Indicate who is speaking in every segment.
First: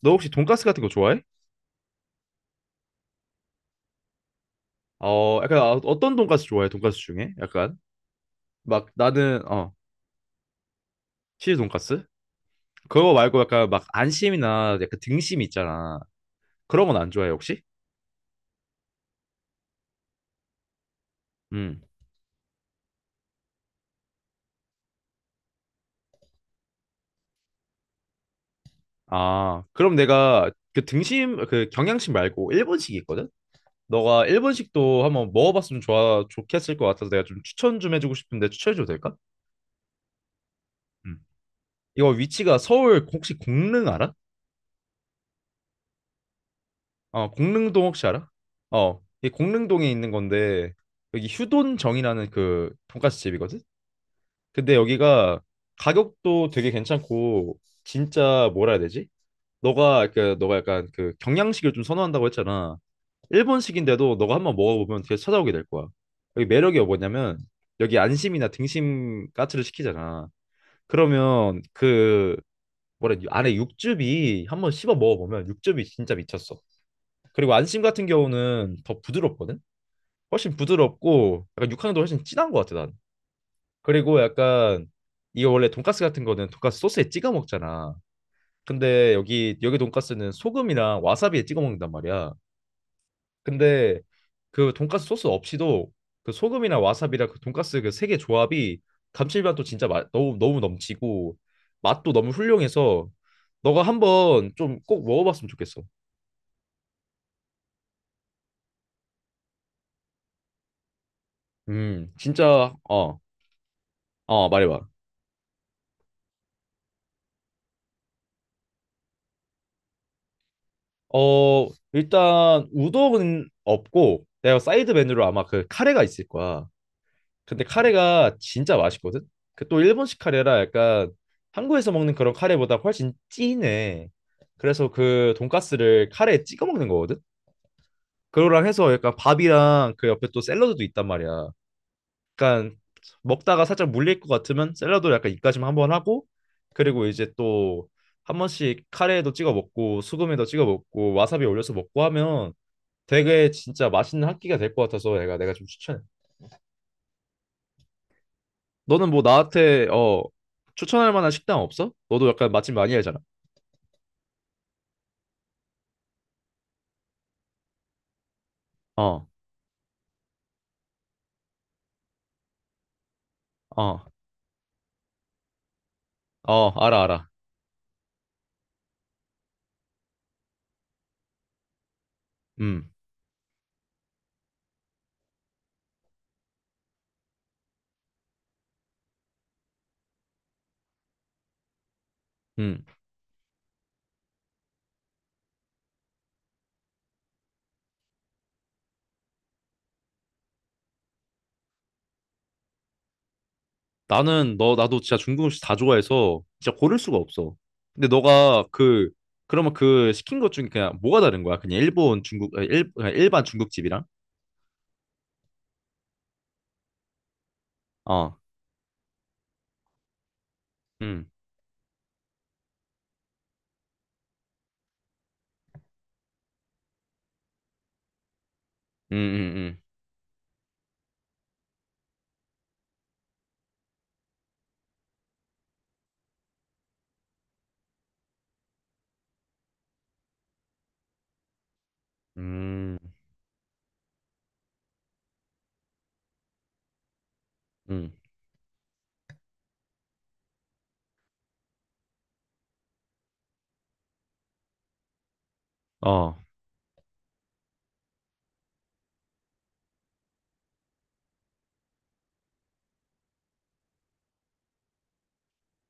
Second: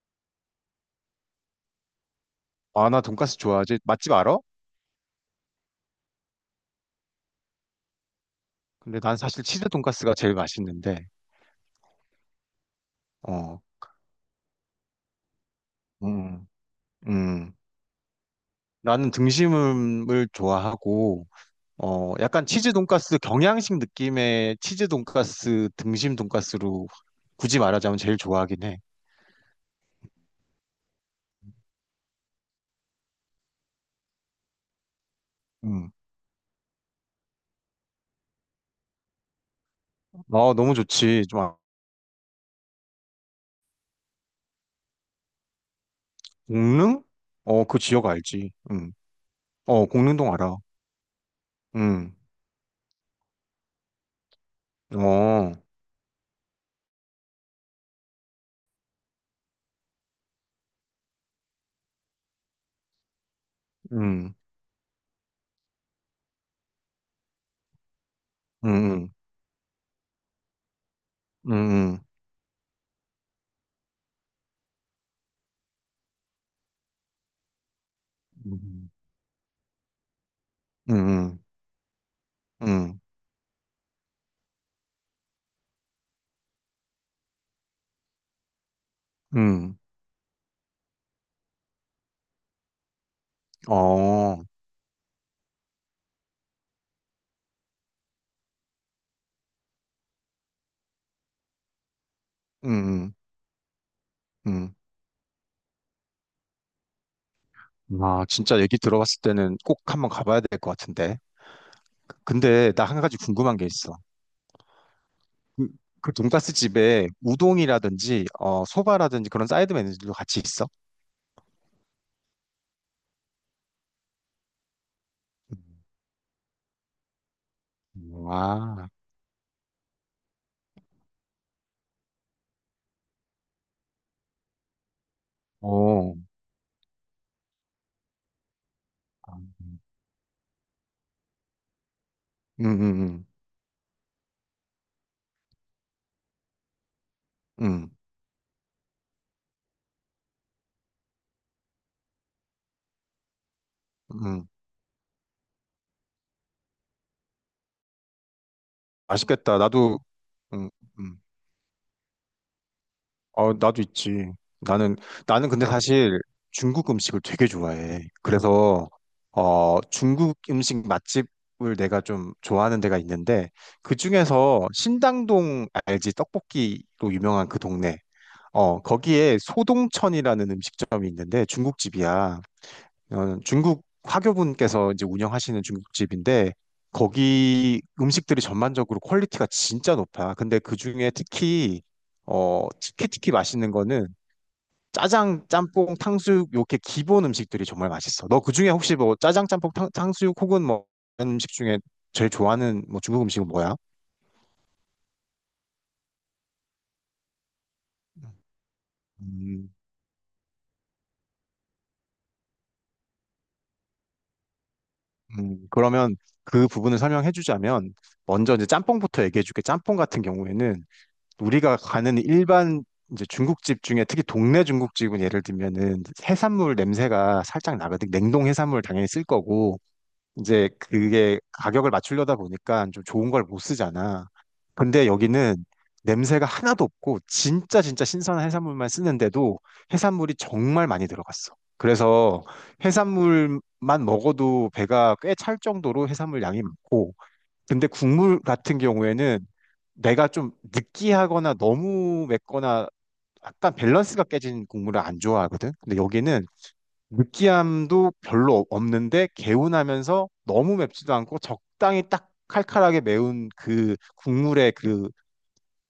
Speaker 1: 너 혹시 돈가스 같은 거 좋아해?
Speaker 2: 아, 나 돈까스 좋아하지. 맛집 알아?
Speaker 1: 어떤 돈가스 좋아해? 돈가스 중에? 약간 막
Speaker 2: 근데 난 사실
Speaker 1: 나는
Speaker 2: 치즈 돈까스가 제일 맛있는데,
Speaker 1: 치즈 돈가스? 그거 말고
Speaker 2: 어,
Speaker 1: 약간 막 안심이나 약간 등심 있잖아.
Speaker 2: 음,
Speaker 1: 그런 건 안 좋아해,
Speaker 2: 음.
Speaker 1: 혹시?
Speaker 2: 나는 등심을 좋아하고,
Speaker 1: 음.
Speaker 2: 어, 약간 치즈 돈까스 경양식 느낌의 치즈 돈까스 등심 돈까스로 굳이 말하자면 제일 좋아하긴 해.
Speaker 1: 아, 그럼 내가 그 등심 그 경양식 말고 일본식이 있거든? 너가 일본식도 한번 먹어봤으면
Speaker 2: 음.
Speaker 1: 좋아 좋겠을 것 같아서 내가 좀 추천 좀 해주고 싶은데 추천해줘도 될까?
Speaker 2: 아, 너무
Speaker 1: 음.
Speaker 2: 좋지. 좀, 아-
Speaker 1: 이거 위치가 서울 혹시 공릉 알아?
Speaker 2: 공릉?
Speaker 1: 어,
Speaker 2: 어, 그
Speaker 1: 공릉동 혹시
Speaker 2: 지역
Speaker 1: 알아?
Speaker 2: 알지. 음.
Speaker 1: 어, 이
Speaker 2: 어,
Speaker 1: 공릉동에 있는
Speaker 2: 공릉동 알아.
Speaker 1: 건데 여기
Speaker 2: 음.
Speaker 1: 휴돈정이라는 그 돈까스 집이거든. 근데 여기가
Speaker 2: 어,
Speaker 1: 가격도 되게 괜찮고 진짜 뭐라 해야 되지? 너가 약간 그 경양식을 좀 선호한다고 했잖아. 일본식인데도
Speaker 2: 음,
Speaker 1: 너가 한번 먹어보면 계속 찾아오게 될 거야. 여기 매력이 뭐냐면 여기 안심이나
Speaker 2: 음,
Speaker 1: 등심 까츠를 시키잖아.
Speaker 2: 음,
Speaker 1: 그러면
Speaker 2: 음,
Speaker 1: 그 뭐라 해야 되지? 안에 육즙이 한번 씹어 먹어보면 육즙이 진짜 미쳤어. 그리고 안심 같은 경우는
Speaker 2: 음,
Speaker 1: 더 부드럽거든? 훨씬
Speaker 2: 음,
Speaker 1: 부드럽고 약간 육향도 훨씬 진한 것
Speaker 2: 음,
Speaker 1: 같아 난.
Speaker 2: 음.
Speaker 1: 그리고 약간 이거 원래 돈까스 같은 거는 돈까스 소스에 찍어 먹잖아. 근데 여기
Speaker 2: 음.
Speaker 1: 돈까스는 소금이랑 와사비에 찍어 먹는단 말이야. 근데
Speaker 2: 어.
Speaker 1: 그 돈까스 소스 없이도 그 소금이나 와사비랑 그 돈까스 그 세 개 조합이 감칠맛도 진짜 맛 너무 너무 넘치고 맛도 너무 훌륭해서
Speaker 2: 음,
Speaker 1: 너가 한번
Speaker 2: 음.
Speaker 1: 좀 꼭 먹어봤으면 좋겠어.
Speaker 2: 아, 진짜 얘기 들어봤을 때는 꼭 한번 가봐야 될 것 같은데. 근데
Speaker 1: 진짜
Speaker 2: 나 한 가지
Speaker 1: 어,
Speaker 2: 궁금한 게 있어.
Speaker 1: 어, 말해봐.
Speaker 2: 그, 그 돈가스 집에 우동이라든지, 어, 소바라든지 그런 사이드 메뉴들도 같이 있어?
Speaker 1: 어, 일단 우동은 없고 내가 사이드 메뉴로 아마 그 카레가 있을 거야. 근데 카레가 진짜
Speaker 2: 아,
Speaker 1: 맛있거든. 그 또 일본식 카레라 약간 한국에서 먹는 그런 카레보다 훨씬 진해. 그래서 그 돈가스를
Speaker 2: 오.
Speaker 1: 카레에 찍어 먹는 거거든. 그거랑 해서 약간
Speaker 2: 음,
Speaker 1: 밥이랑 그 옆에 또 샐러드도 있단 말이야.
Speaker 2: 음,
Speaker 1: 약간
Speaker 2: 음,
Speaker 1: 먹다가 살짝 물릴 것 같으면 샐러드 약간 입가심 한번 하고 그리고 이제 또
Speaker 2: 음,
Speaker 1: 한 번씩 카레에도 찍어 먹고 수금에도 찍어 먹고 와사비 올려서 먹고 하면 되게 진짜 맛있는 한
Speaker 2: 음.
Speaker 1: 끼가 될 것 같아서 내가 좀 추천해. 너는 뭐
Speaker 2: 맛있겠다.
Speaker 1: 나한테
Speaker 2: 나도,
Speaker 1: 어
Speaker 2: 음,
Speaker 1: 추천할
Speaker 2: 음.
Speaker 1: 만한 식당 없어? 너도 약간 맛집 많이 알잖아.
Speaker 2: 어, 나도 있지. 나는, 나는 근데 사실 중국 음식을 되게 좋아해. 그래서,
Speaker 1: 어,
Speaker 2: 어, 중국 음식 맛집을 내가 좀 좋아하는 데가 있는데, 그
Speaker 1: 어,
Speaker 2: 중에서 신당동 알지?
Speaker 1: 어, 알아,
Speaker 2: 떡볶이로
Speaker 1: 알아.
Speaker 2: 유명한 그 동네. 어, 거기에 소동천이라는 음식점이 있는데 중국집이야.
Speaker 1: 음,
Speaker 2: 어, 중국 화교분께서 이제 운영하시는 중국집인데 거기 음식들이 전반적으로 퀄리티가 진짜 높아. 근데 그중에 특히 어
Speaker 1: 음.
Speaker 2: 특히 특히 맛있는 거는 짜장, 짬뽕, 탕수육 이렇게 기본 음식들이 정말 맛있어. 너 그중에 혹시 뭐 짜장, 짬뽕, 탕, 탕수육 혹은 뭐 이런 음식 중에 제일 좋아하는 뭐 중국 음식은 뭐야?
Speaker 1: 나는 너 나도 진짜 중국 음식 다 좋아해서 진짜 고를 수가 없어. 근데 너가 그
Speaker 2: 음,
Speaker 1: 그러면 그 시킨 것 중에 그냥 뭐가 다른 거야? 그냥 일본 중국 아, 일 그냥 일반 중국집이랑?
Speaker 2: 그러면 그 부분을 설명해 주자면
Speaker 1: 어,
Speaker 2: 먼저 이제 짬뽕부터 얘기해 줄게. 짬뽕 같은 경우에는
Speaker 1: 음,
Speaker 2: 우리가 가는 일반 이제 중국집 중에 특히 동네 중국집은 예를 들면은 해산물 냄새가 살짝 나거든. 냉동 해산물 당연히
Speaker 1: 음,
Speaker 2: 쓸 거고
Speaker 1: 음,
Speaker 2: 이제 그게 가격을 맞추려다 보니까 좀 좋은 걸 못 쓰잖아. 근데 여기는 냄새가 하나도 없고 진짜 진짜 신선한 해산물만 쓰는데도 해산물이 정말 많이 들어갔어. 그래서
Speaker 1: 음,
Speaker 2: 해산물만 먹어도 배가 꽤 찰 정도로 해산물 양이 많고 근데
Speaker 1: 음, 음,
Speaker 2: 국물 같은 경우에는 내가 좀 느끼하거나 너무 맵거나 약간 밸런스가 깨진 국물을 안 좋아하거든. 근데
Speaker 1: 어,
Speaker 2: 여기는 느끼함도 별로 없- 는데 개운하면서 너무 맵지도 않고 적당히 딱 칼칼하게 매운 그 국물의 그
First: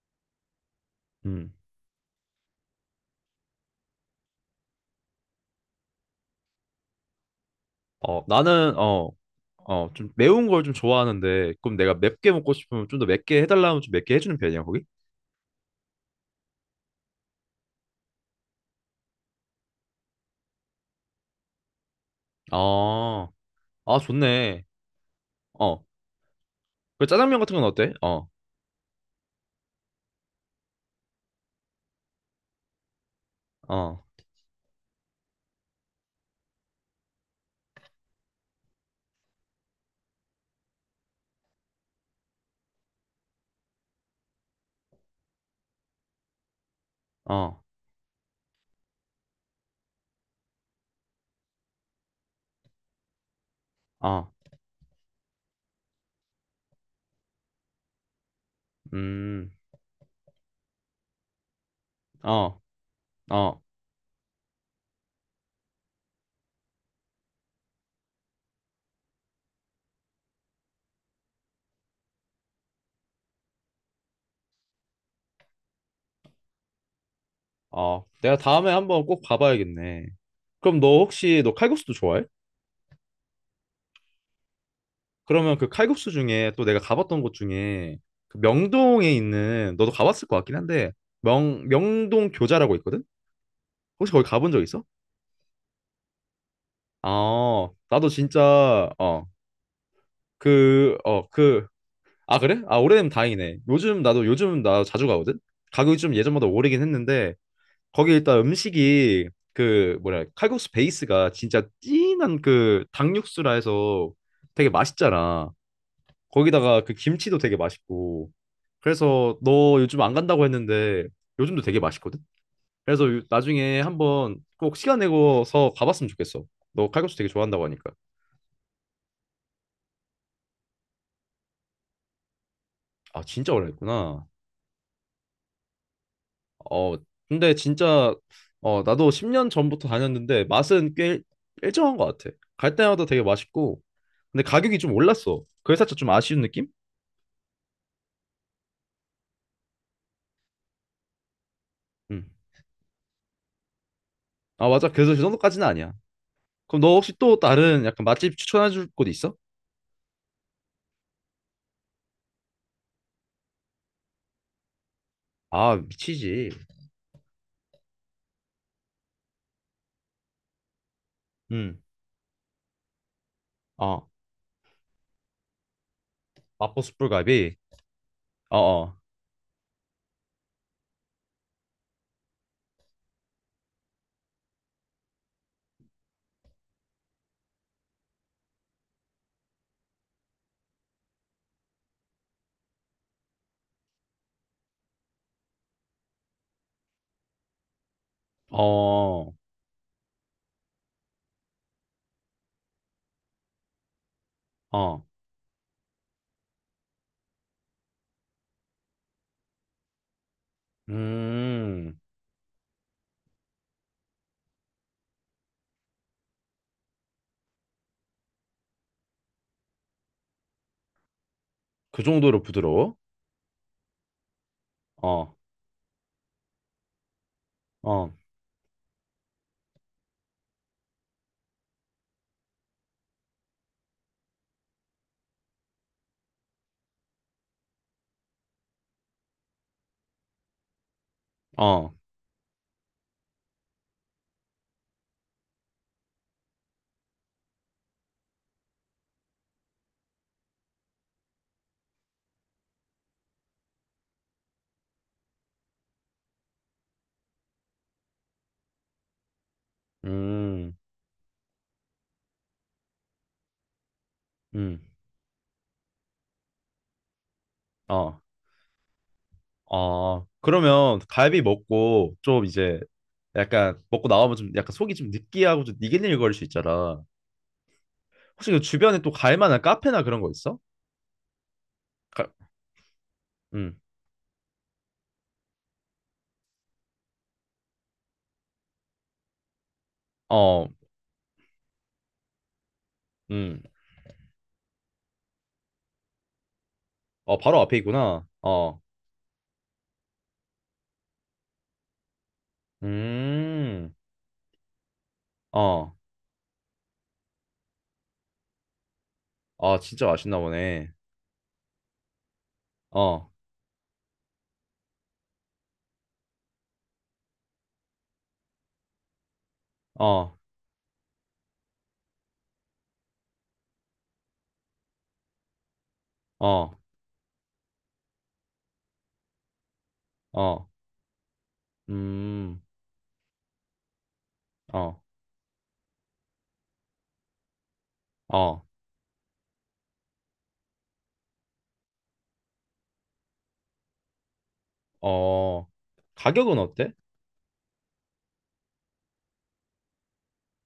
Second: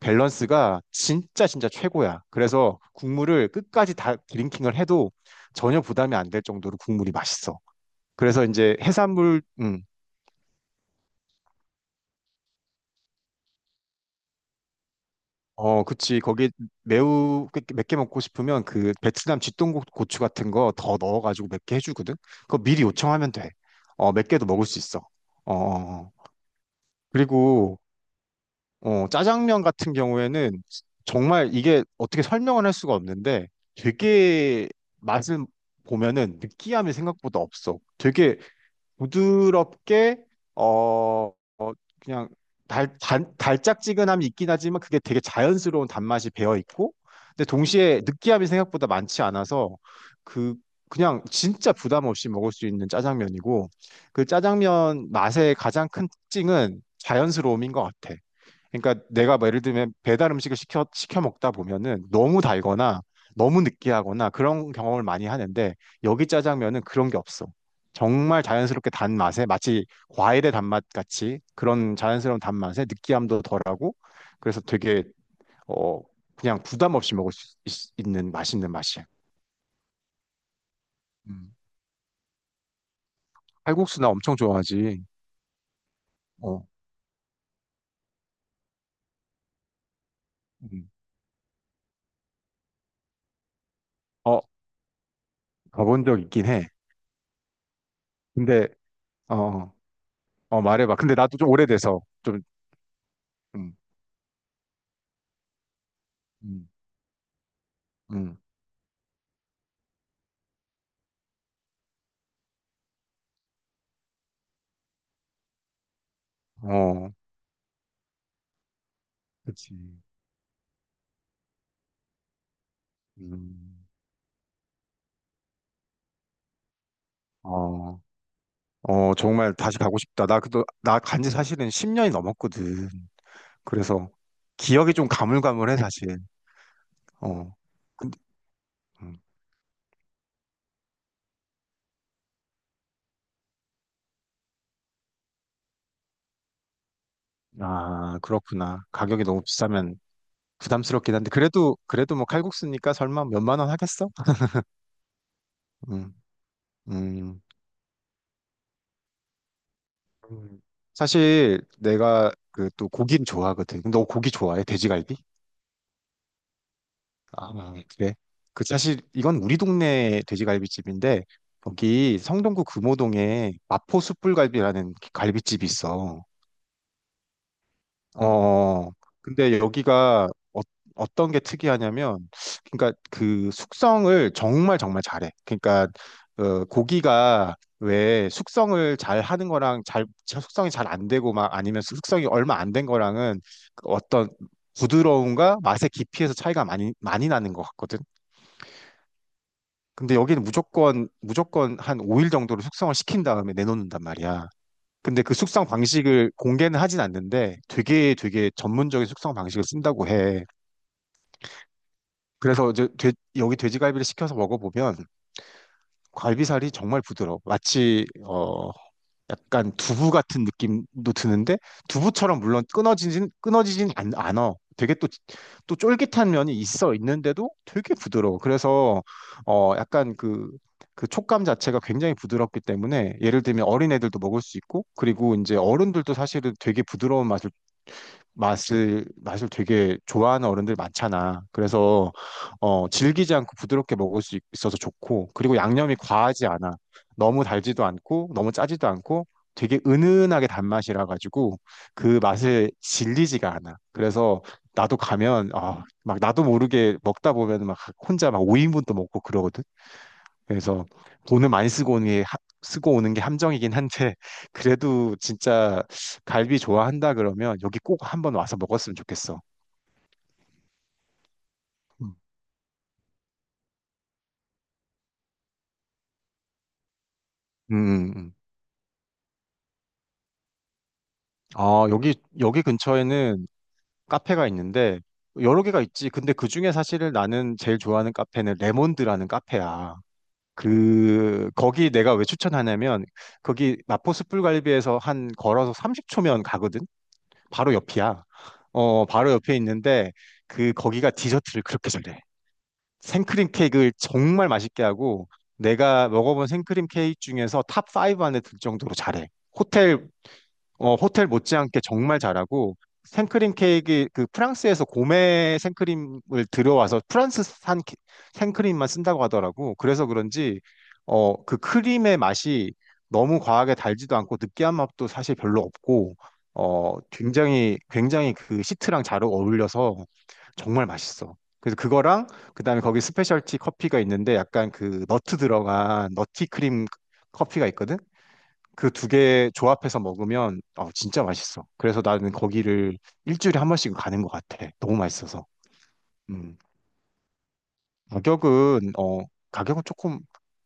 Speaker 2: 밸런스가 진짜
Speaker 1: 음.
Speaker 2: 진짜 최고야. 그래서 국물을 끝까지 다 드링킹을 해도 전혀 부담이 안 될 정도로 국물이 맛있어.
Speaker 1: 어,
Speaker 2: 그래서
Speaker 1: 나는
Speaker 2: 이제
Speaker 1: 어,
Speaker 2: 해산물,
Speaker 1: 어, 좀 매운 걸 좀 좋아하는데 그럼 내가 맵게 먹고 싶으면 좀 더 맵게 해달라면 좀 맵게 해주는 편이야, 거기?
Speaker 2: 어, 그치. 거기 매우 맵게 먹고 싶으면 그 베트남 쥐똥고 고추 같은 거 더 넣어가지고 맵게 해주거든. 그거 미리
Speaker 1: 아,
Speaker 2: 요청하면 돼.
Speaker 1: 아,
Speaker 2: 어, 맵게도
Speaker 1: 좋네.
Speaker 2: 먹을 수 있어. 어,
Speaker 1: 어,
Speaker 2: 어, 어.
Speaker 1: 그 짜장면 같은 건
Speaker 2: 그리고
Speaker 1: 어때? 어,
Speaker 2: 어, 짜장면 같은 경우에는 정말 이게 어떻게 설명을 할 수가 없는데
Speaker 1: 어,
Speaker 2: 되게 맛을 보면은 느끼함이 생각보다 없어. 되게 부드럽게 어, 어, 그냥 달짝지근함이 있긴 하지만 그게 되게 자연스러운 단맛이 배어 있고 근데
Speaker 1: 어,
Speaker 2: 동시에 느끼함이 생각보다 많지 않아서 그 그냥 진짜 부담 없이 먹을 수 있는 짜장면이고 그
Speaker 1: 어,
Speaker 2: 짜장면 맛의 가장 큰 특징은 자연스러움인 것 같아. 그러니까 내가 뭐
Speaker 1: 음,
Speaker 2: 예를 들면 배달 음식을 시켜 먹다 보면은 너무
Speaker 1: 어,
Speaker 2: 달거나
Speaker 1: 어,
Speaker 2: 너무 느끼하거나 그런 경험을 많이 하는데 여기 짜장면은 그런 게 없어. 정말 자연스럽게 단맛에 마치 과일의 단맛 같이 그런 자연스러운 단맛에 느끼함도 덜하고 그래서 되게 어 그냥 부담 없이 먹을 수
Speaker 1: 어.
Speaker 2: 있, 는
Speaker 1: 내가 다음에
Speaker 2: 맛있는 맛이야.
Speaker 1: 한번 꼭 가봐야겠네. 그럼 너 혹시
Speaker 2: 음.
Speaker 1: 너 칼국수도 좋아해?
Speaker 2: 칼국수 나 엄청 좋아하지.
Speaker 1: 그러면 그 칼국수 중에 또
Speaker 2: 어,
Speaker 1: 내가 가봤던 곳 중에 그 명동에 있는 너도 가봤을 것 같긴
Speaker 2: 음.
Speaker 1: 한데 명 명동 교자라고 있거든? 혹시 거기
Speaker 2: 어
Speaker 1: 가본 적 있어?
Speaker 2: 가본 적 있긴 해.
Speaker 1: 아, 나도
Speaker 2: 근데
Speaker 1: 진짜 어,
Speaker 2: 어, 어 어, 말해봐.
Speaker 1: 그,
Speaker 2: 근데
Speaker 1: 어,
Speaker 2: 나도 좀
Speaker 1: 그,
Speaker 2: 오래돼서
Speaker 1: 아
Speaker 2: 좀
Speaker 1: 그래? 아 오래되면 다행이네.
Speaker 2: 음,
Speaker 1: 요즘 나 자주 가거든. 가격이 좀 예전보다
Speaker 2: 음,
Speaker 1: 오르긴 했는데 거기
Speaker 2: 음.
Speaker 1: 일단 음식이 그 뭐라 해야, 칼국수 베이스가 진짜 진한 그 닭육수라 해서 되게 맛있잖아. 거기다가 그
Speaker 2: 어,
Speaker 1: 김치도 되게 맛있고. 그래서
Speaker 2: 그치.
Speaker 1: 너 요즘 안 간다고 했는데 요즘도 되게 맛있거든. 그래서
Speaker 2: 음,
Speaker 1: 나중에 한번 꼭 시간 내고서 가봤으면 좋겠어. 너 칼국수 되게 좋아한다고 하니까.
Speaker 2: 어, 어, 정말 다시 가고 싶다. 나 그도 나 간지 사실은 10년이 넘었거든.
Speaker 1: 아, 진짜 오래
Speaker 2: 그래서
Speaker 1: 했구나.
Speaker 2: 기억이 좀 가물가물해 사실.
Speaker 1: 어, 근데
Speaker 2: 어, 근데
Speaker 1: 진짜 어, 나도
Speaker 2: 음,
Speaker 1: 10년 전부터 다녔는데 맛은 꽤 일정한 것 같아. 갈 때마다 되게 맛있고. 근데 가격이 좀 올랐어. 그래 살짝 좀 아쉬운 느낌?
Speaker 2: 아 그렇구나. 가격이 너무 비싸면 부담스럽긴 한데 그래도 그래도 뭐
Speaker 1: 음.
Speaker 2: 칼국수니까 설마 몇만 원 하겠어?
Speaker 1: 아, 맞아. 그래서 그 정도까지는 아니야.
Speaker 2: 음,
Speaker 1: 그럼 너 혹시 또
Speaker 2: 음.
Speaker 1: 다른 약간 맛집 추천해 줄 곳 있어?
Speaker 2: 음. 사실 내가 그 또 고기는 좋아하거든. 너 고기 좋아해? 돼지갈비?
Speaker 1: 아, 미치지.
Speaker 2: 아, 그래. 그 사실 이건 우리 동네 돼지갈비집인데
Speaker 1: 음.
Speaker 2: 거기 성동구 금호동에 마포
Speaker 1: 어.
Speaker 2: 숯불갈비라는 갈비집이 있어.
Speaker 1: 마포 숯불갈비. 어,
Speaker 2: 어.
Speaker 1: 어.
Speaker 2: 근데 여기가 어, 어떤 게 특이하냐면 그러니까 그 숙성을 정말 정말 잘해. 그러니까 어, 고기가 왜 숙성을 잘 하는 거랑 잘 숙성이 잘 안 되고 막 아니면 숙성이 얼마 안 된 거랑은 그 어떤 부드러움과 맛의 깊이에서 차이가 많이 많이 나는 것 같거든.
Speaker 1: 어.
Speaker 2: 근데 여기는 무조건 무조건 한 5일 정도로 숙성을 시킨 다음에 내놓는단 말이야.
Speaker 1: 어.
Speaker 2: 근데 그 숙성 방식을 공개는 하진 않는데 되게 되게 전문적인 숙성 방식을 쓴다고 해.
Speaker 1: 음.
Speaker 2: 그래서 이제 돼- 여기 돼지갈비를 시켜서 먹어보면 갈비살이 정말 부드러워. 마치 어, 약간 두부 같은 느낌도 드는데
Speaker 1: 그
Speaker 2: 두부처럼
Speaker 1: 정도로
Speaker 2: 물론
Speaker 1: 부드러워?
Speaker 2: 끊어지진 않아. 되게 또
Speaker 1: 어.
Speaker 2: 또 쫄깃한 면이 있어 있는데도 되게
Speaker 1: 어.
Speaker 2: 부드러워. 그래서 어 약간 그 그 촉감 자체가 굉장히 부드럽기 때문에 예를 들면 어린애들도 먹을 수 있고 그리고 이제 어른들도 사실은 되게 부드러운 맛을 맛을 되게 좋아하는 어른들 많잖아.
Speaker 1: 어.
Speaker 2: 그래서 어, 질기지 않고 부드럽게 먹을 수 있- 있어서 좋고 그리고 양념이 과하지 않아. 너무 달지도 않고 너무 짜지도 않고 되게 은은하게 단맛이라 가지고 그 맛을 질리지가 않아. 그래서 나도 가면 아, 막 나도 모르게 먹다 보면 막 혼자 막 5인분도 먹고 그러거든.
Speaker 1: 음.
Speaker 2: 그래서 돈을 많이 쓰고 오는 게 하- 쓰고 오는 게 함정이긴 한데
Speaker 1: 음.
Speaker 2: 그래도 진짜 갈비 좋아한다 그러면 여기 꼭
Speaker 1: 어.
Speaker 2: 한번 와서 먹었으면 좋겠어.
Speaker 1: 아, 그러면 갈비 먹고
Speaker 2: 음.
Speaker 1: 좀 이제 약간 먹고 나오면 좀 약간 속이 좀 느끼하고 좀 니글니글거릴 수 있잖아.
Speaker 2: 음, 음.
Speaker 1: 혹시 그 주변에 또 갈 만한 카페나 그런 거 있어?
Speaker 2: 아, 여기
Speaker 1: 가,
Speaker 2: 여기 근처에는
Speaker 1: 음,
Speaker 2: 카페가 있는데 여러 개가 있지. 근데 그중에 사실 나는 제일 좋아하는 카페는 레몬드라는 카페야.
Speaker 1: 어,
Speaker 2: 그 거기 내가 왜 추천하냐면
Speaker 1: 음,
Speaker 2: 거기 마포 숯불갈비에서 한 걸어서 30초면 가거든.
Speaker 1: 어, 바로
Speaker 2: 바로
Speaker 1: 앞에
Speaker 2: 옆이야.
Speaker 1: 있구나. 어,
Speaker 2: 어, 바로 옆에 있는데 그 거기가 디저트를 그렇게 잘해. 생크림 케이크를
Speaker 1: 음,
Speaker 2: 정말 맛있게 하고
Speaker 1: 어,
Speaker 2: 내가 먹어본 생크림 케이크 중에서 탑5 안에 들 정도로 잘해.
Speaker 1: 아, 진짜
Speaker 2: 호텔
Speaker 1: 맛있나 보네.
Speaker 2: 어, 호텔 못지않게 정말 잘하고
Speaker 1: 어,
Speaker 2: 생크림 케이크 그 프랑스에서 고메 생크림을 들여와서 프랑스산 케- 생크림만 쓴다고 하더라고. 그래서
Speaker 1: 어,
Speaker 2: 그런지 어, 그 크림의 맛이 너무 과하게 달지도 않고 느끼한 맛도 사실 별로 없고
Speaker 1: 어,
Speaker 2: 어, 굉장히 굉장히 그 시트랑 잘 어울려서
Speaker 1: 어,
Speaker 2: 정말 맛있어. 그래서 그거랑
Speaker 1: 음,
Speaker 2: 그다음에 거기 스페셜티 커피가 있는데 약간
Speaker 1: 어,
Speaker 2: 그 너트 들어간 너티 크림 커피가 있거든.
Speaker 1: 어,
Speaker 2: 그 두 개 조합해서 먹으면 어, 진짜 맛있어. 그래서 나는 거기를 일주일에 한 번씩 가는 것 같아. 너무 맛있어서.
Speaker 1: 어,
Speaker 2: 음.
Speaker 1: 가격은 어때?
Speaker 2: 가격은 어, 가격은 조금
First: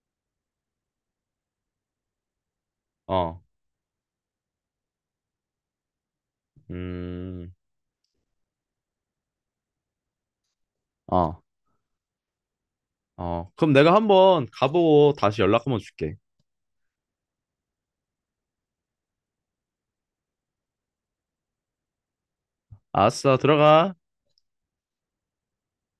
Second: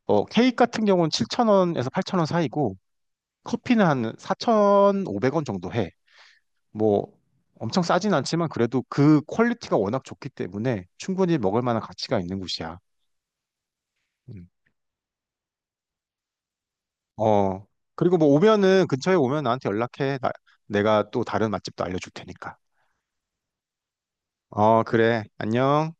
Speaker 2: 어, 케이크 같은 경우는 7,000원에서 8,000원 사이고
Speaker 1: 어,
Speaker 2: 커피는 한 4,500원 정도 해. 뭐
Speaker 1: 음,
Speaker 2: 엄청 싸진 않지만 그래도 그 퀄리티가 워낙 좋기 때문에 충분히
Speaker 1: 어,
Speaker 2: 먹을 만한 가치가 있는 곳이야.
Speaker 1: 어, 그럼 내가 한번
Speaker 2: 음.
Speaker 1: 가보고 다시 연락 한번 줄게.
Speaker 2: 어, 그리고 뭐 오면은 근처에 오면 나한테 연락해. 나- 내가 또 다른 맛집도 알려줄 테니까.
Speaker 1: 알았어, 들어가.
Speaker 2: 어, 그래. 안녕.